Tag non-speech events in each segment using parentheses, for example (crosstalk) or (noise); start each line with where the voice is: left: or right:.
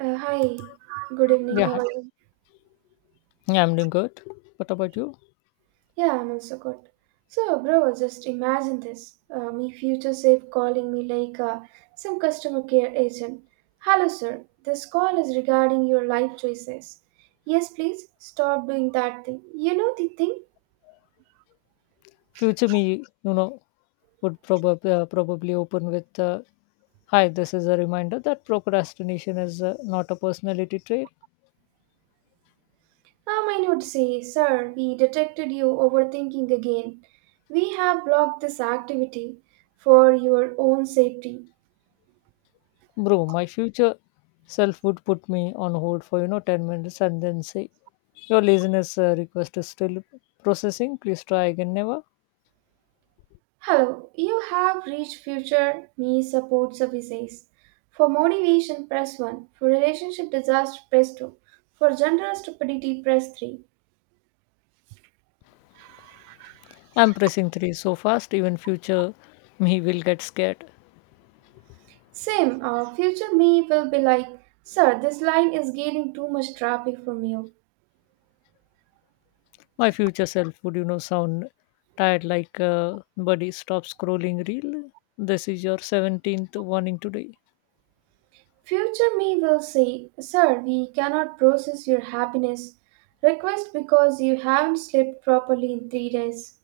right: Hi, good evening.
left: Yeah,
right: How
left: hi.
right: are you?
left: Yeah, I'm doing good. What about you?
right: Yeah, I'm also good. So, bro, just imagine this. My future self calling me like some customer care agent. Hello, sir. This call is regarding your life choices. Yes, please stop doing that thing. You know the thing?
left: Future me, you know, would probably open with, "Hi, this is a reminder that procrastination is not a personality trait."
right: I would say, sir, we detected you overthinking again. We have blocked this activity for your own safety.
left: Bro, my future self would put me on hold for you know 10 minutes and then say, "Your laziness request is still processing. Please try again, never."
right: Hello, you have reached Future Me Support Services. For motivation, press 1. For relationship disaster, press 2. For general stupidity, press 3.
left: I'm pressing three so fast, even future me will get scared.
right: Same, Future Me will be like, sir, this line is getting too much traffic from you.
left: My future self would, you know, sound tired like, buddy, stop scrolling reel. This is your 17th warning today.
right: Future Me will say, sir, we cannot process your happiness request because you haven't slept properly in 3 days.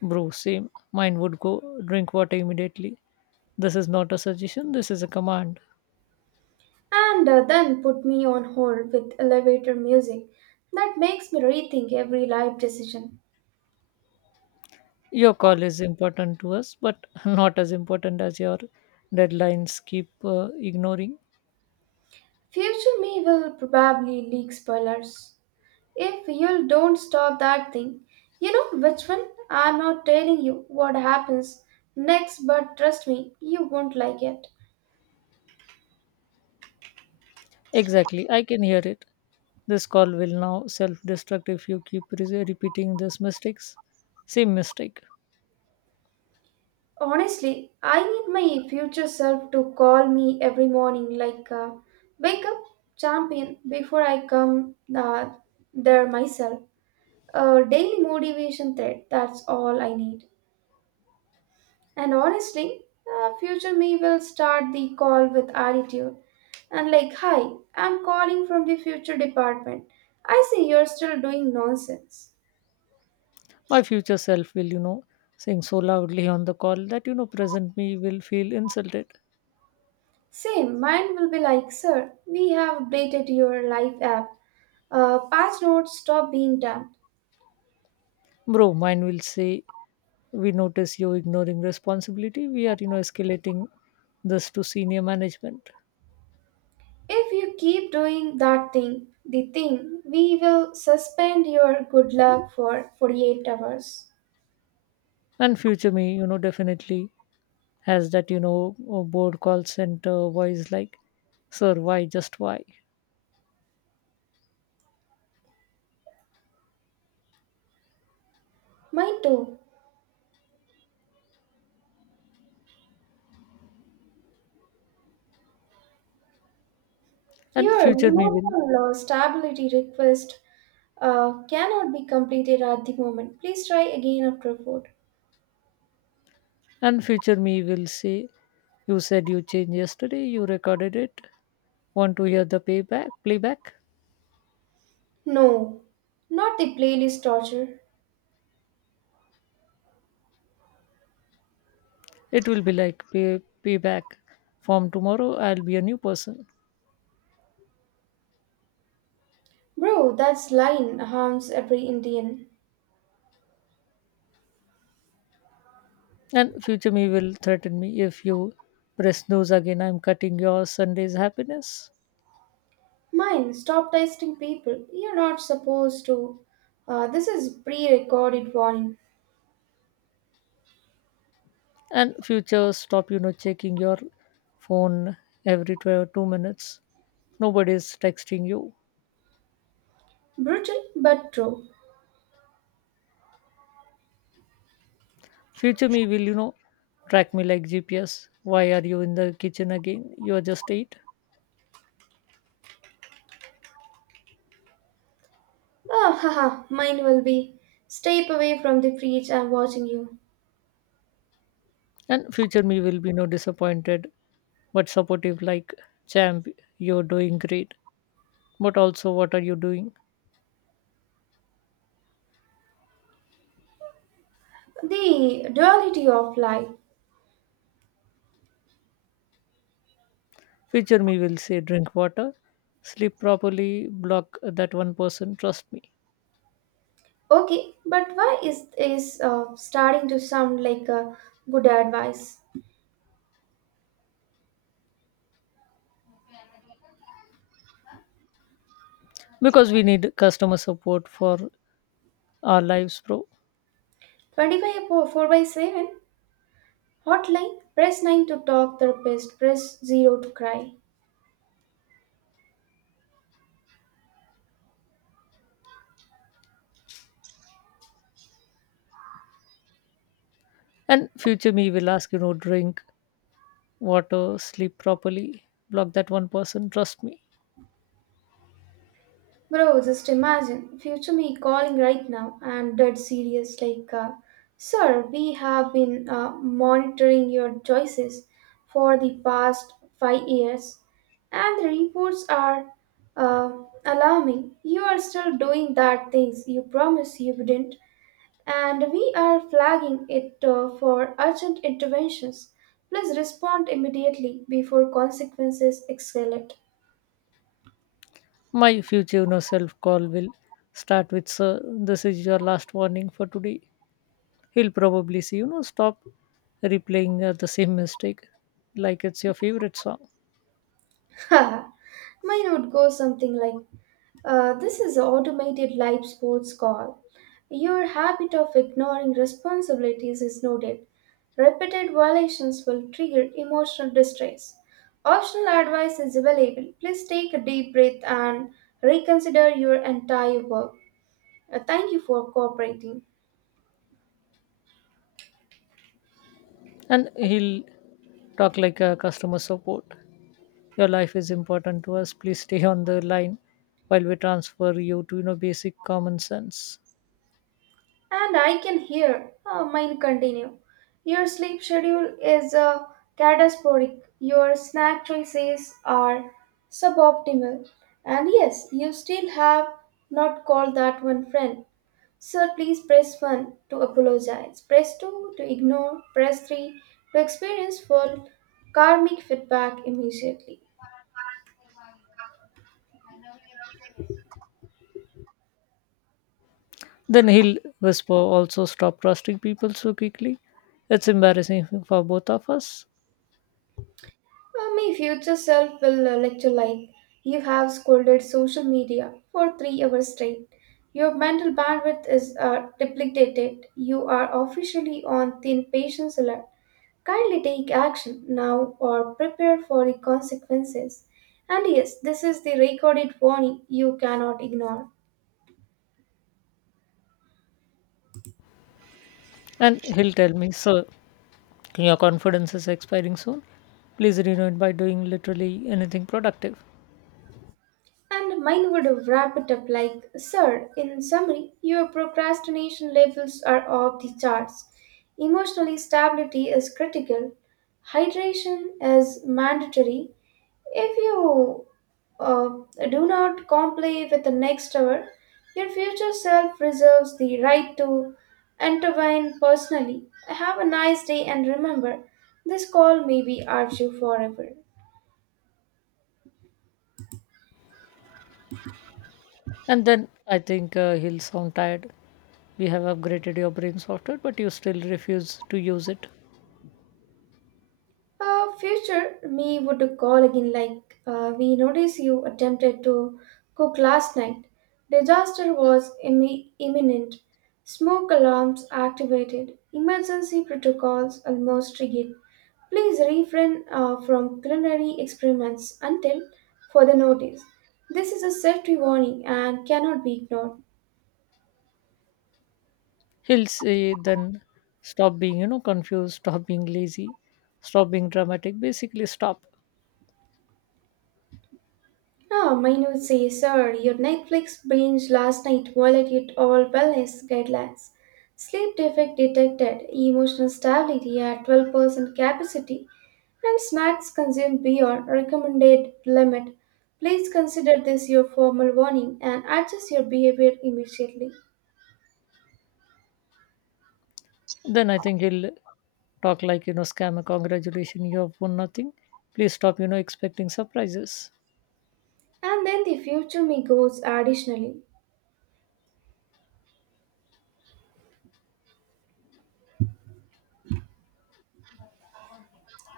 left: Bro, same. Mine would go drink water immediately. This is not a suggestion, this is a command.
right: And then put me on hold with elevator music that makes me rethink every life decision.
left: Your call is important to us, but (laughs) not as important as your deadlines keep ignoring.
right: Future me will probably leak spoilers. If you don't stop that thing, you know which one? I'm not telling you what happens next, but trust me, you won't like it.
left: Exactly, I can hear it. This call will now self destruct if you keep repeating these mistakes. Same mistake.
right: Honestly, I need my future self to call me every morning, like, wake up, champion, before I come there myself. A daily motivation thread, that's all I need. And honestly, future me will start the call with attitude and like, hi, I'm calling from the future department. I see you're still doing nonsense.
left: My future self will, you know, sing so loudly on the call that, you know, present me will feel insulted.
right: Same, mine will be like, sir, we have updated your life app. Patch notes: stop being dumb.
left: Bro, mine will say, we notice you ignoring responsibility. We are, you know, escalating this to senior management.
right: If you keep doing that thing, the thing, we will suspend your good luck for 48 hours.
left: And future me, you know, definitely has that, board call center voice like, sir, why, just why?
right: Mine too.
left: And
right: Here,
left: future me will,
right: uniform law stability request cannot be completed at the moment. Please try again after vote.
left: and future me will say, you said you changed yesterday, you recorded it. Want to hear the playback?
right: No, not the playlist torture.
left: It will be like payback. From tomorrow, I'll be a new person.
right: Bro, that's line harms every Indian.
left: And future me will threaten me if you press snooze again. I'm cutting your Sunday's happiness.
right: Mine, stop testing people. You're not supposed to. This is pre-recorded warning.
left: And future stop, you know, checking your phone every 2 minutes. Nobody's texting you.
right: Brutal but true.
left: Future me will, you know, track me like GPS. Why are you in the kitchen again? You're just eight.
right: Ah, haha, mine will be. Step away from the fridge. I'm watching you.
left: And future me will be no disappointed but supportive like champ, you're doing great. But also, what are you doing?
right: The duality of life.
left: Future me will say, drink water, sleep properly, block that one person, trust me.
right: Okay, but why is starting to sound like a good advice?
left: Because we need customer support for our lives, bro.
right: 25 4 by 7 hotline, press 9 to talk therapist, press 0 to cry.
left: And future me will ask, you know, drink water, sleep properly, block that one person, trust me.
right: Bro, just imagine future me calling right now and dead serious like, sir, we have been monitoring your choices for the past 5 years and the reports are uh, alarming. You are still doing that things you promise you wouldn't, and we are flagging it for urgent interventions. Please respond immediately before consequences escalate.
left: My future, you know, self call will start with, sir, this is your last warning for today. He'll probably say, you know, stop replaying the same mistake like it's your favorite song.
right: (laughs) Haha. Mine would go something like, this is an automated live sports call. Your habit of ignoring responsibilities is noted. Repeated violations will trigger emotional distress. Optional advice is available. Please take a deep breath and reconsider your entire work. Thank you for cooperating.
left: And he'll talk like a customer support, your life is important to us, please stay on the line while we transfer you to you know basic common sense.
right: And I can hear mine continue. Your sleep schedule is catastrophic. Your snack choices are suboptimal. And yes, you still have not called that one friend. Sir, please press 1 to apologize, press 2 to ignore, press 3 to experience full karmic feedback immediately.
left: Then he'll whisper, also stop trusting people so quickly, it's embarrassing for both of us.
right: My future self will lecture like, you have scolded social media for 3 hours straight. Your mental bandwidth is depleted. You are officially on thin patience alert. Kindly take action now or prepare for the consequences. And yes, this is the recorded warning you cannot ignore.
left: And he'll tell me, sir, your confidence is expiring soon, please renew it by doing literally anything productive.
right: And mine would wrap it up like, sir, in summary, your procrastination levels are off the charts. Emotional stability is critical. Hydration is mandatory. If you uh, do not comply with the next hour, your future self reserves the right to intervene personally. Have a nice day and remember, this call may be archived forever.
left: And then I think he'll sound tired, we have upgraded your brain software but you still refuse to use it.
right: Future me would call again like, we notice you attempted to cook last night. Disaster was imminent. Smoke alarms activated. Emergency protocols almost triggered. Please refrain from culinary experiments until further notice. This is a safety warning and cannot be ignored.
left: He'll say then, stop being you know confused, stop being lazy, stop being dramatic, basically stop.
right: Ah, mine would say, sir, your Netflix binge last night violated all wellness guidelines. Sleep defect detected, emotional stability at 12% capacity, and snacks consumed beyond recommended limit. Please consider this your formal warning and adjust your behavior immediately.
left: Then I think he'll talk like you know scammer, congratulations, you have won nothing, please stop you know expecting surprises.
right: And then the future me goes additionally.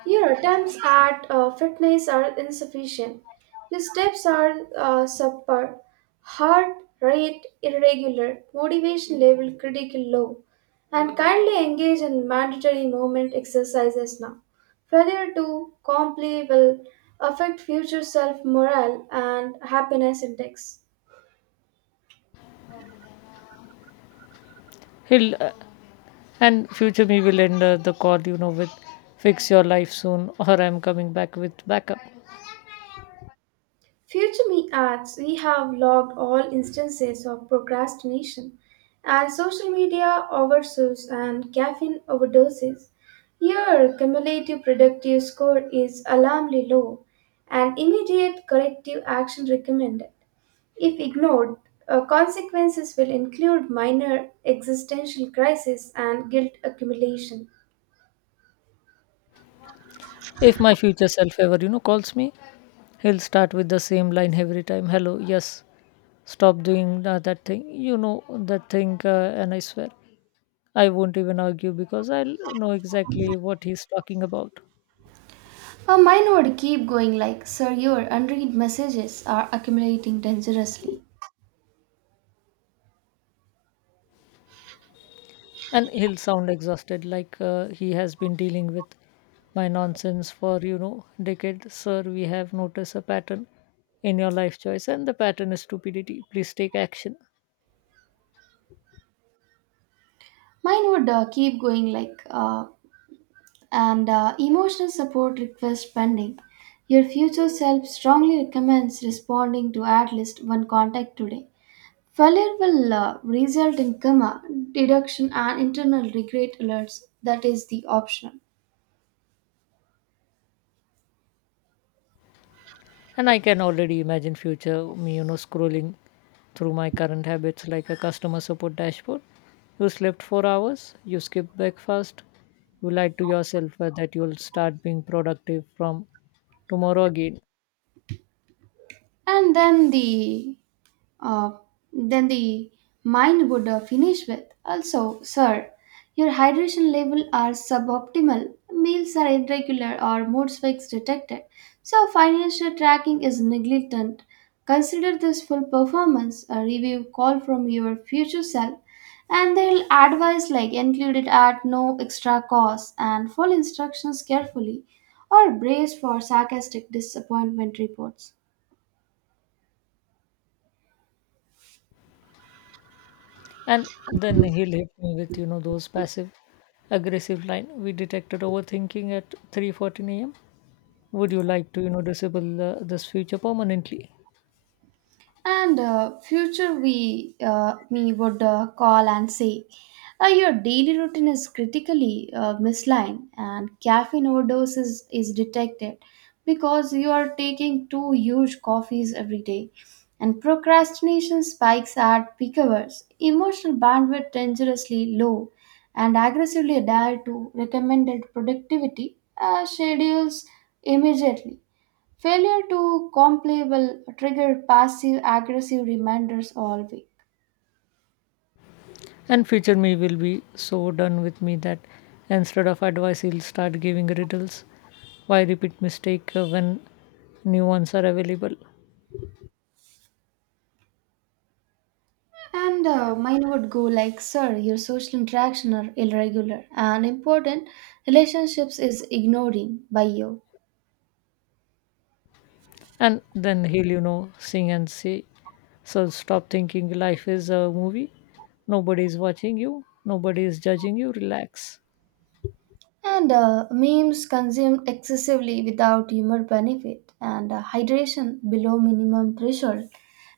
right: Your attempts at fitness are insufficient. Your steps are subpar, heart rate irregular, motivation level critical low, and kindly engage in mandatory movement exercises now. Failure to comply will affect future self morale and happiness index.
left: He'll And future me will end the call you know with, fix your life soon or I'm coming back with backup.
right: Future me adds, we have logged all instances of procrastination and social media oversuse and caffeine overdoses. Your cumulative productive score is alarmingly low and immediate corrective action recommended. If ignored, consequences will include minor existential crisis and guilt accumulation.
left: If my future self ever you know calls me, he'll start with the same line every time, hello yes, stop doing that thing you know that thing and I swear I won't even argue because I'll know exactly what he's talking about.
right: Her mind would keep going like, sir, your unread messages are accumulating dangerously.
left: And he'll sound exhausted, like he has been dealing with my nonsense for, you know, decades. Sir, we have noticed a pattern in your life choice, and the pattern is stupidity. Please take action.
right: Mine would keep going like, and emotional support request pending. Your future self strongly recommends responding to at least one contact today. Failure will result in coma, deduction, and internal regret alerts. That is the optional.
left: And I can already imagine future me you know scrolling through my current habits like a customer support dashboard, you slept 4 hours, you skipped breakfast, you lied to yourself that you'll start being productive from tomorrow again.
right: and then the uh, then the mind would finish with, also sir, your hydration level are suboptimal, meals are irregular or mood swings detected, so financial tracking is negligent. Consider this full performance a review call from your future self, and they'll advise like included at no extra cost, and follow instructions carefully or brace for sarcastic disappointment reports.
left: And then he'll hit me with you know those passive aggressive line, we detected overthinking at 3:14 a.m., would you like to you know disable this feature permanently.
right: And future we me would call and say, your daily routine is critically misaligned, and caffeine overdose is detected because you are taking two huge coffees every day, and procrastination spikes at peak hours, emotional bandwidth dangerously low, and aggressively adhere to recommended productivity schedules immediately. Failure to comply will trigger passive aggressive reminders all week.
left: And future me will be so done with me that instead of advice, he'll start giving riddles. Why repeat mistake when new ones are available?
right: And mine would go like, sir, your social interaction are irregular and important relationships is ignoring by you.
left: And then he'll, you know, sing and say, so stop thinking life is a movie. Nobody is watching you. Nobody is judging you. Relax.
right: And memes consumed excessively without humor benefit, and hydration below minimum threshold.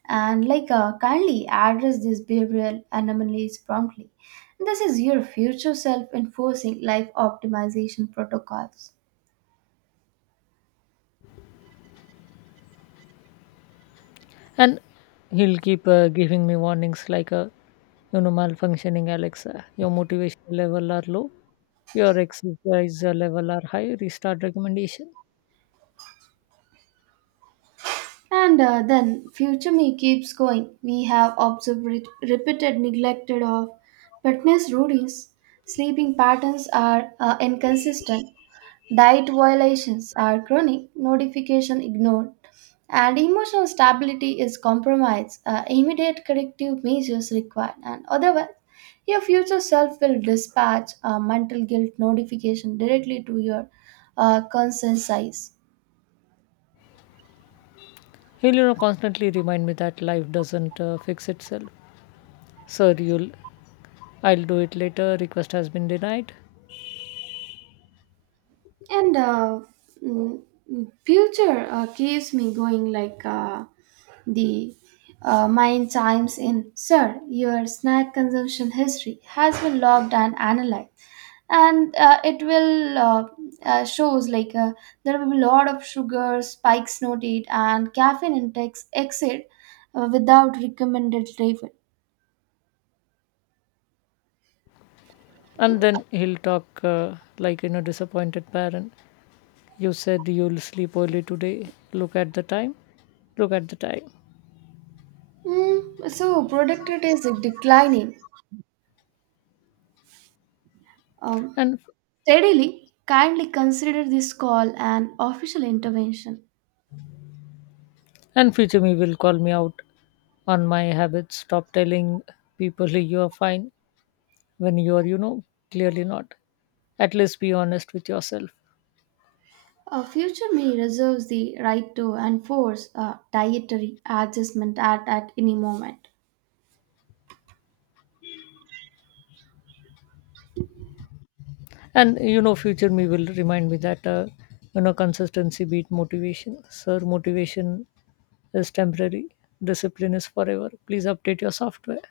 right: And like, kindly address these behavioral anomalies promptly. This is your future self enforcing life optimization protocols.
left: And he'll keep giving me warnings like a, you know, malfunctioning Alexa. Your motivation level are low. Your exercise level are high. Restart recommendation.
right: And then future me keeps going. We have observed repeated neglected of fitness routines. Sleeping patterns are inconsistent. Diet violations are chronic. Notification ignored. And emotional stability is compromised. Immediate corrective measures required. And otherwise, your future self will dispatch a mental guilt notification directly to your conscious eyes.
left: He'll, you know, constantly remind me that life doesn't fix itself. Sir, you'll, I'll do it later. Request has been denied.
right: and uh, mm, future keeps me going like, the mind chimes in, sir, your snack consumption history has been logged and analyzed, and it will shows like, there will be a lot of sugar spikes noted and caffeine intakes exit without recommended level.
left: And then he'll talk like, you know, disappointed parent. You said you'll sleep early today. Look at the time. Look at the time.
right: mm, so productivity is declining Um
left: And
right: steadily. Kindly consider this call an official intervention.
left: and future me will call me out on my habits. Stop telling people (laughs) you are fine when you are, you know, clearly not. At least be honest with yourself.
right: A future me reserves the right to enforce a dietary adjustment at any moment.
left: And you know future me will remind me that you know consistency beat motivation, sir motivation is temporary, discipline is forever, please update your software.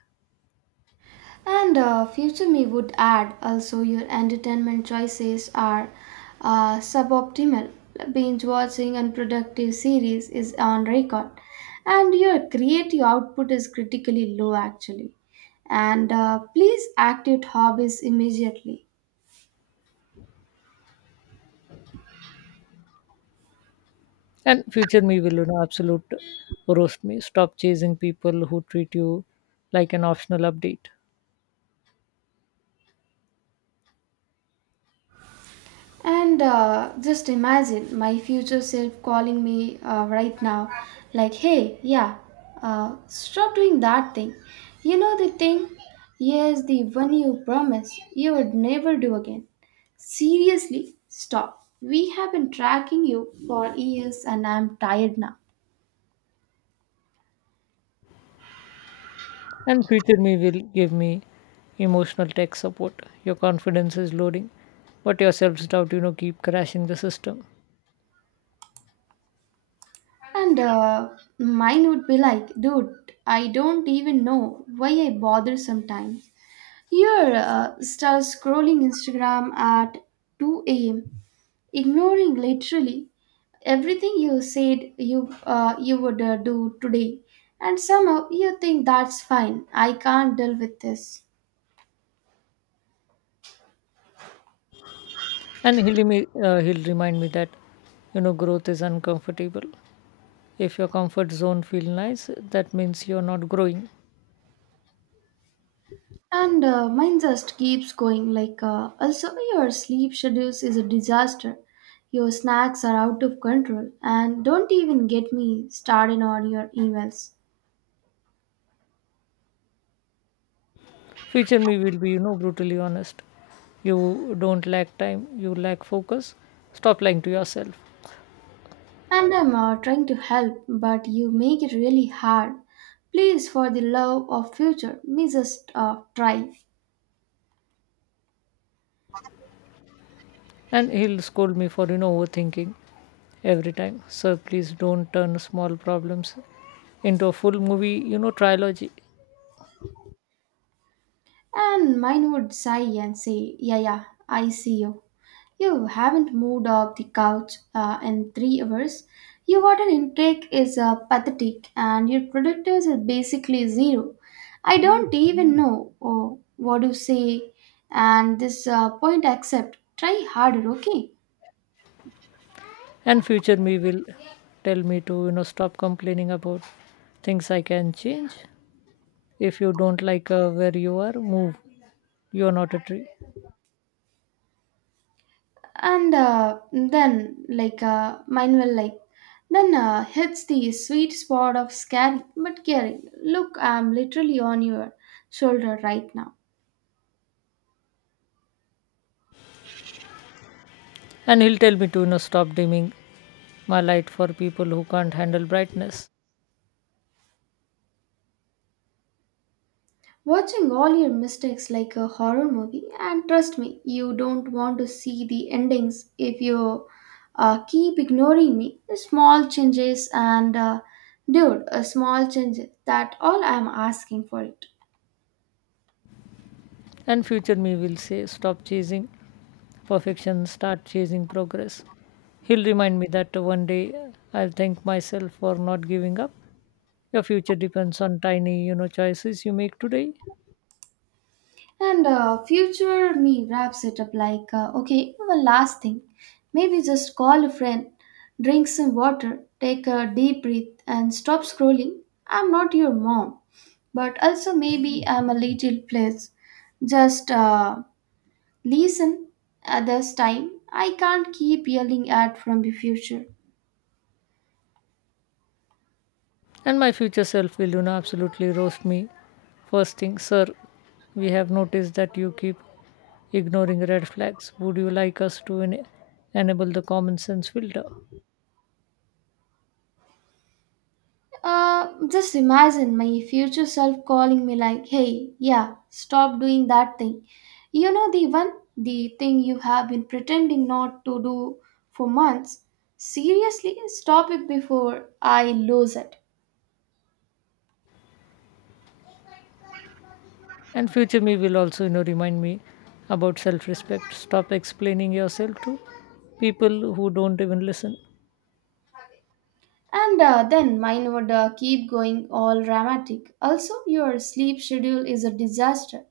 right: And future me would add, also your entertainment choices are suboptimal. Binge watching unproductive series is on record, and your creative output is critically low actually. And please activate hobbies immediately.
left: And future me will you know absolute roast me, stop chasing people who treat you like an optional update.
right: And just imagine my future self calling me right now, like, hey, yeah, stop doing that thing. You know the thing? Yes, the one you promised you would never do again. Seriously, stop. We have been tracking you for years and I'm tired now.
left: And future me will give me emotional tech support, your confidence is loading but your self-doubt you know keep crashing the system.
right: And mine would be like, dude, I don't even know why I bother sometimes. Here, start scrolling Instagram at 2 a.m., ignoring literally everything you said you would do today, and somehow you think that's fine. I can't deal with this,
left: And he'll remind me that you know growth is uncomfortable, if your comfort zone feel nice that means you're not growing.
right: and mine just keeps going. Like, also, your sleep schedules is a disaster. Your snacks are out of control, and don't even get me started on your emails.
left: Future me will be you know brutally honest, you don't lack time, you lack focus, stop lying to yourself.
right: And I'm trying to help, but you make it really hard. Please, for the love of future, me just try.
left: And he'll scold me for you know overthinking every time, sir please don't turn small problems into a full movie you know trilogy.
right: And mine would sigh and say, yeah, yeah, I see you. You haven't moved off the couch in 3 hours. Your water intake is pathetic and your productivity is basically zero. I don't even know what you say, and this point I accept. Try harder, okay?
left: And future me will tell me to you know stop complaining about things I can change, if you don't like where you are move, you are not a tree.
right: And then like, mine will like then hits the sweet spot of scary but caring. Look, I'm literally on your shoulder right now,
left: And he'll tell me to you know, stop dimming my light for people who can't handle brightness.
right: watching all your mistakes like a horror movie, and trust me, you don't want to see the endings if you keep ignoring me small changes, and dude, a small change, that all I'm asking for it.
left: And future me will say, stop chasing perfection, start chasing progress. He'll remind me that one day I'll thank myself for not giving up. Your future depends on tiny, you know, choices you make today.
right: And future me wraps it up like, okay, one last thing. Maybe just call a friend, drink some water, take a deep breath, and stop scrolling. I'm not your mom, but also maybe I'm a little place. Just listen at this time. I can't keep yelling at from the future.
left: And my future self will, you know, absolutely roast me. First thing, sir, we have noticed that you keep ignoring red flags. Would you like us to enable the common sense filter?
right: Just imagine my future self calling me like, hey, yeah, stop doing that thing. You know the one, the thing you have been pretending not to do for months. Seriously, stop it before I lose it.
left: And future me will also, you know, remind me about self respect. Stop explaining yourself to people who don't even listen.
right: And then mine would keep going all dramatic. Also, your sleep schedule is a disaster.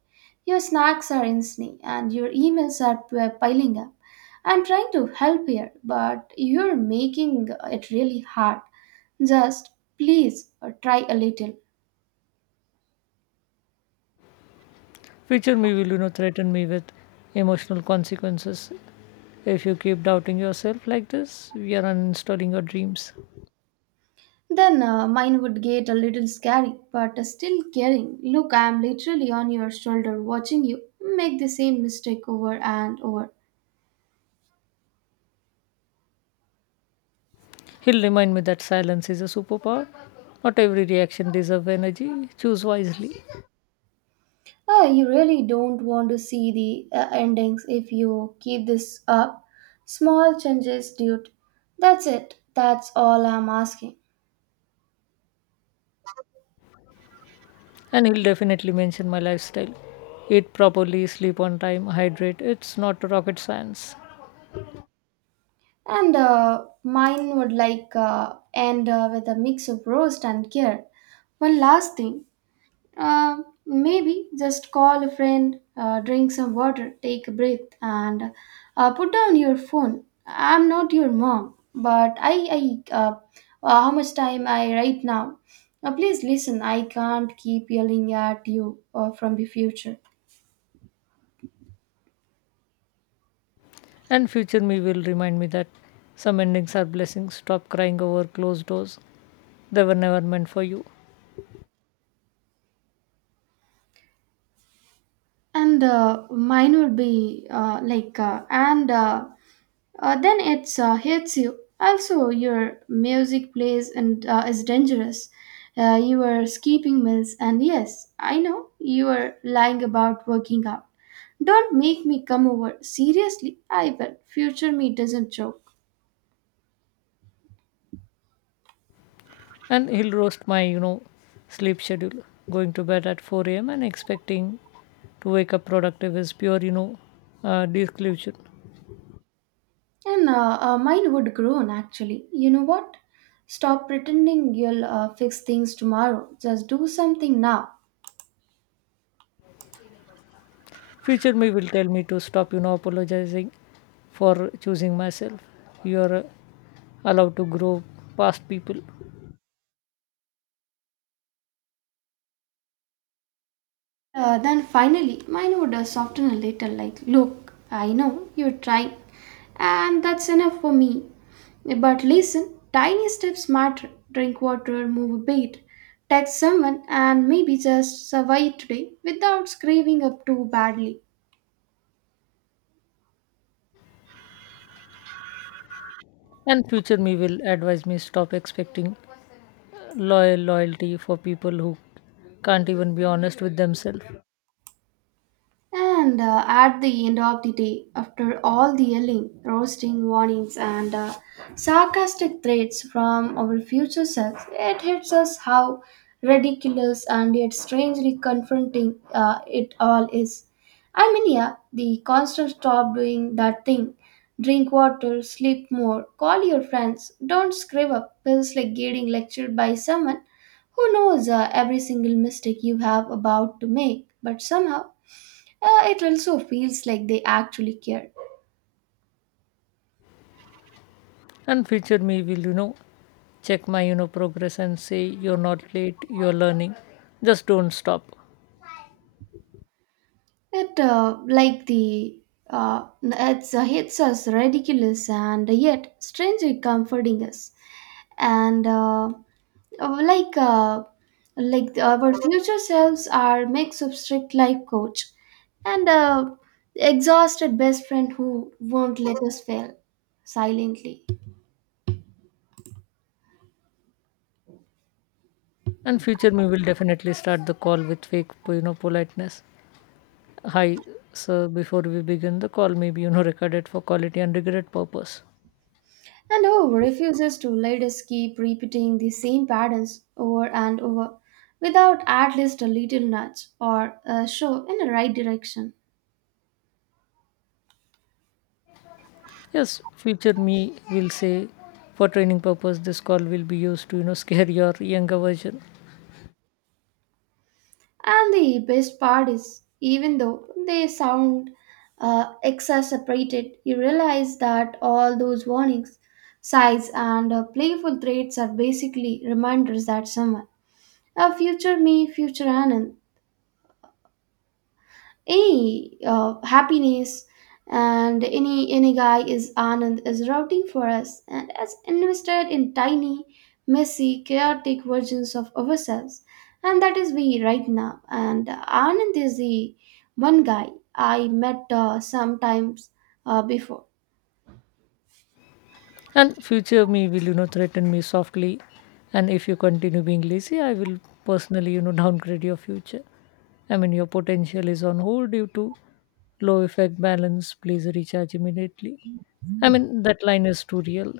right: Your snacks are insane and your emails are piling up. I'm trying to help here, but you're making it really hard. Just please try a little.
left: Future me will, you know, threaten me with emotional consequences. If you keep doubting yourself like this, we are uninstalling your dreams.
right: Then mine would get a little scary, but still caring. Look, I'm literally on your shoulder watching you make the same mistake over and over.
left: He'll remind me that silence is a superpower. Not every reaction deserves energy. Choose wisely.
right: Ah, you really don't want to see the endings if you keep this up. Small changes, dude. That's it. That's all I'm asking.
left: And he'll definitely mention my lifestyle. Eat properly, sleep on time, hydrate. It's not rocket science.
right: And mine would like end with a mix of roast and care. One last thing. Uh, Maybe just call a friend, drink some water, take a breath, and put down your phone. I'm not your mom, but I how much time I right now? Please listen. I can't keep yelling at you from the future.
left: And future me will remind me that some endings are blessings. Stop crying over closed doors. They were never meant for you.
right: And mine would be like, and then it hits you. Also, your music plays and is dangerous. You are skipping meals, and yes, I know you are lying about working out. Don't make me come over. Seriously, I will. Future me doesn't joke.
left: And he'll roast my, you know, sleep schedule. Going to bed at 4 a.m. and expecting to wake up productive is pure, you know, delusion.
right: And mine would groan actually. You know what? Stop pretending you'll fix things tomorrow. Just do something now.
left: Future me will tell me to stop, you know, apologizing for choosing myself. You're allowed to grow past people.
right: Then finally, mine would soften a little, like, look, I know you're trying, and that's enough for me. But listen, tiny steps matter. Drink water, move a bit, text someone, and maybe just survive today without scraping up too badly.
left: And future me will advise me, stop expecting loyalty for people who can't even be honest with themselves.
right: And at the end of the day, after all the yelling, roasting, warnings, and sarcastic threats from our future selves, it hits us how ridiculous and yet strangely confronting it all is. I mean, yeah, the constant stop doing that thing. Drink water, sleep more, call your friends, don't screw up, feels like getting lectured by someone who knows every single mistake you have about to make, but somehow it also feels like they actually care.
left: And future me will you know check my you know progress and say, you're not late, you're learning, just don't stop.
right: It like the it's hits us ridiculous and yet strangely comforting us, and uh, like uh, like our future selves are mix of strict life coach and a exhausted best friend who won't let us fail silently.
left: And future me will definitely start the call with fake you know politeness, hi sir, before we begin the call may be you know recorded for quality and regret purpose.
right: And who refuses to let us keep repeating the same patterns over and over without at least a little nudge or a show in the right direction?
left: Yes, future me will say, for training purpose this call will be used to you know scare (laughs) your younger version.
right: And the best part is, even though they sound exacerbated, you realize that all those warnings, sighs, and playful threats are basically reminders that someone, a future me, future Anand, any happiness and any guy is anand is routing for us and has invested in tiny messy chaotic versions of ourselves, and that is we right now, and anand is the one guy I met sometimes before.
left: And future me will, you know, threaten me softly. And if you continue being lazy, I will personally, you know, downgrade your future. I mean, your potential is on hold due to low effect balance. Please recharge immediately. I mean, that line is too real.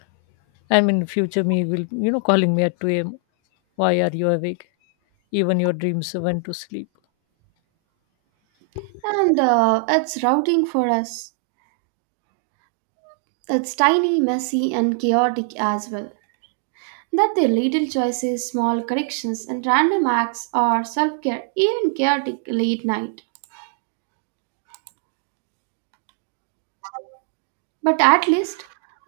left: I mean, future me will, you know, calling me at 2 a.m. Why are you awake? Even your dreams went to sleep.
right: And it's routing for us, it's tiny messy and chaotic as well, that their little choices, small corrections, and random acts are self care, even chaotic late night. But at least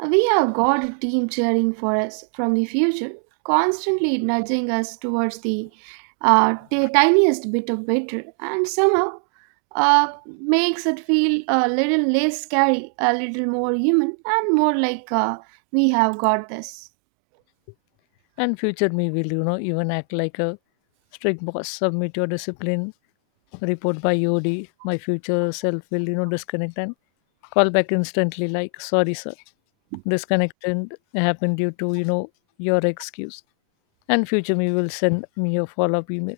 right: we have got a team cheering for us from the future, constantly nudging us towards the tiniest bit of better, and somehow makes it feel a little less scary, a little more human, and more like we have got this.
left: And future me will, you know, even act like a strict boss. Submit your discipline report by EOD. My future self will, you know, disconnect and call back instantly like, sorry sir. Disconnected happened due to, you know, your excuse. And future me will send me a follow-up email.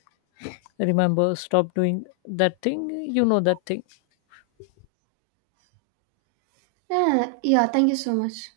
left: Remember, stop doing that thing. You know that thing.
right: Yeah, yeah, thank you so much.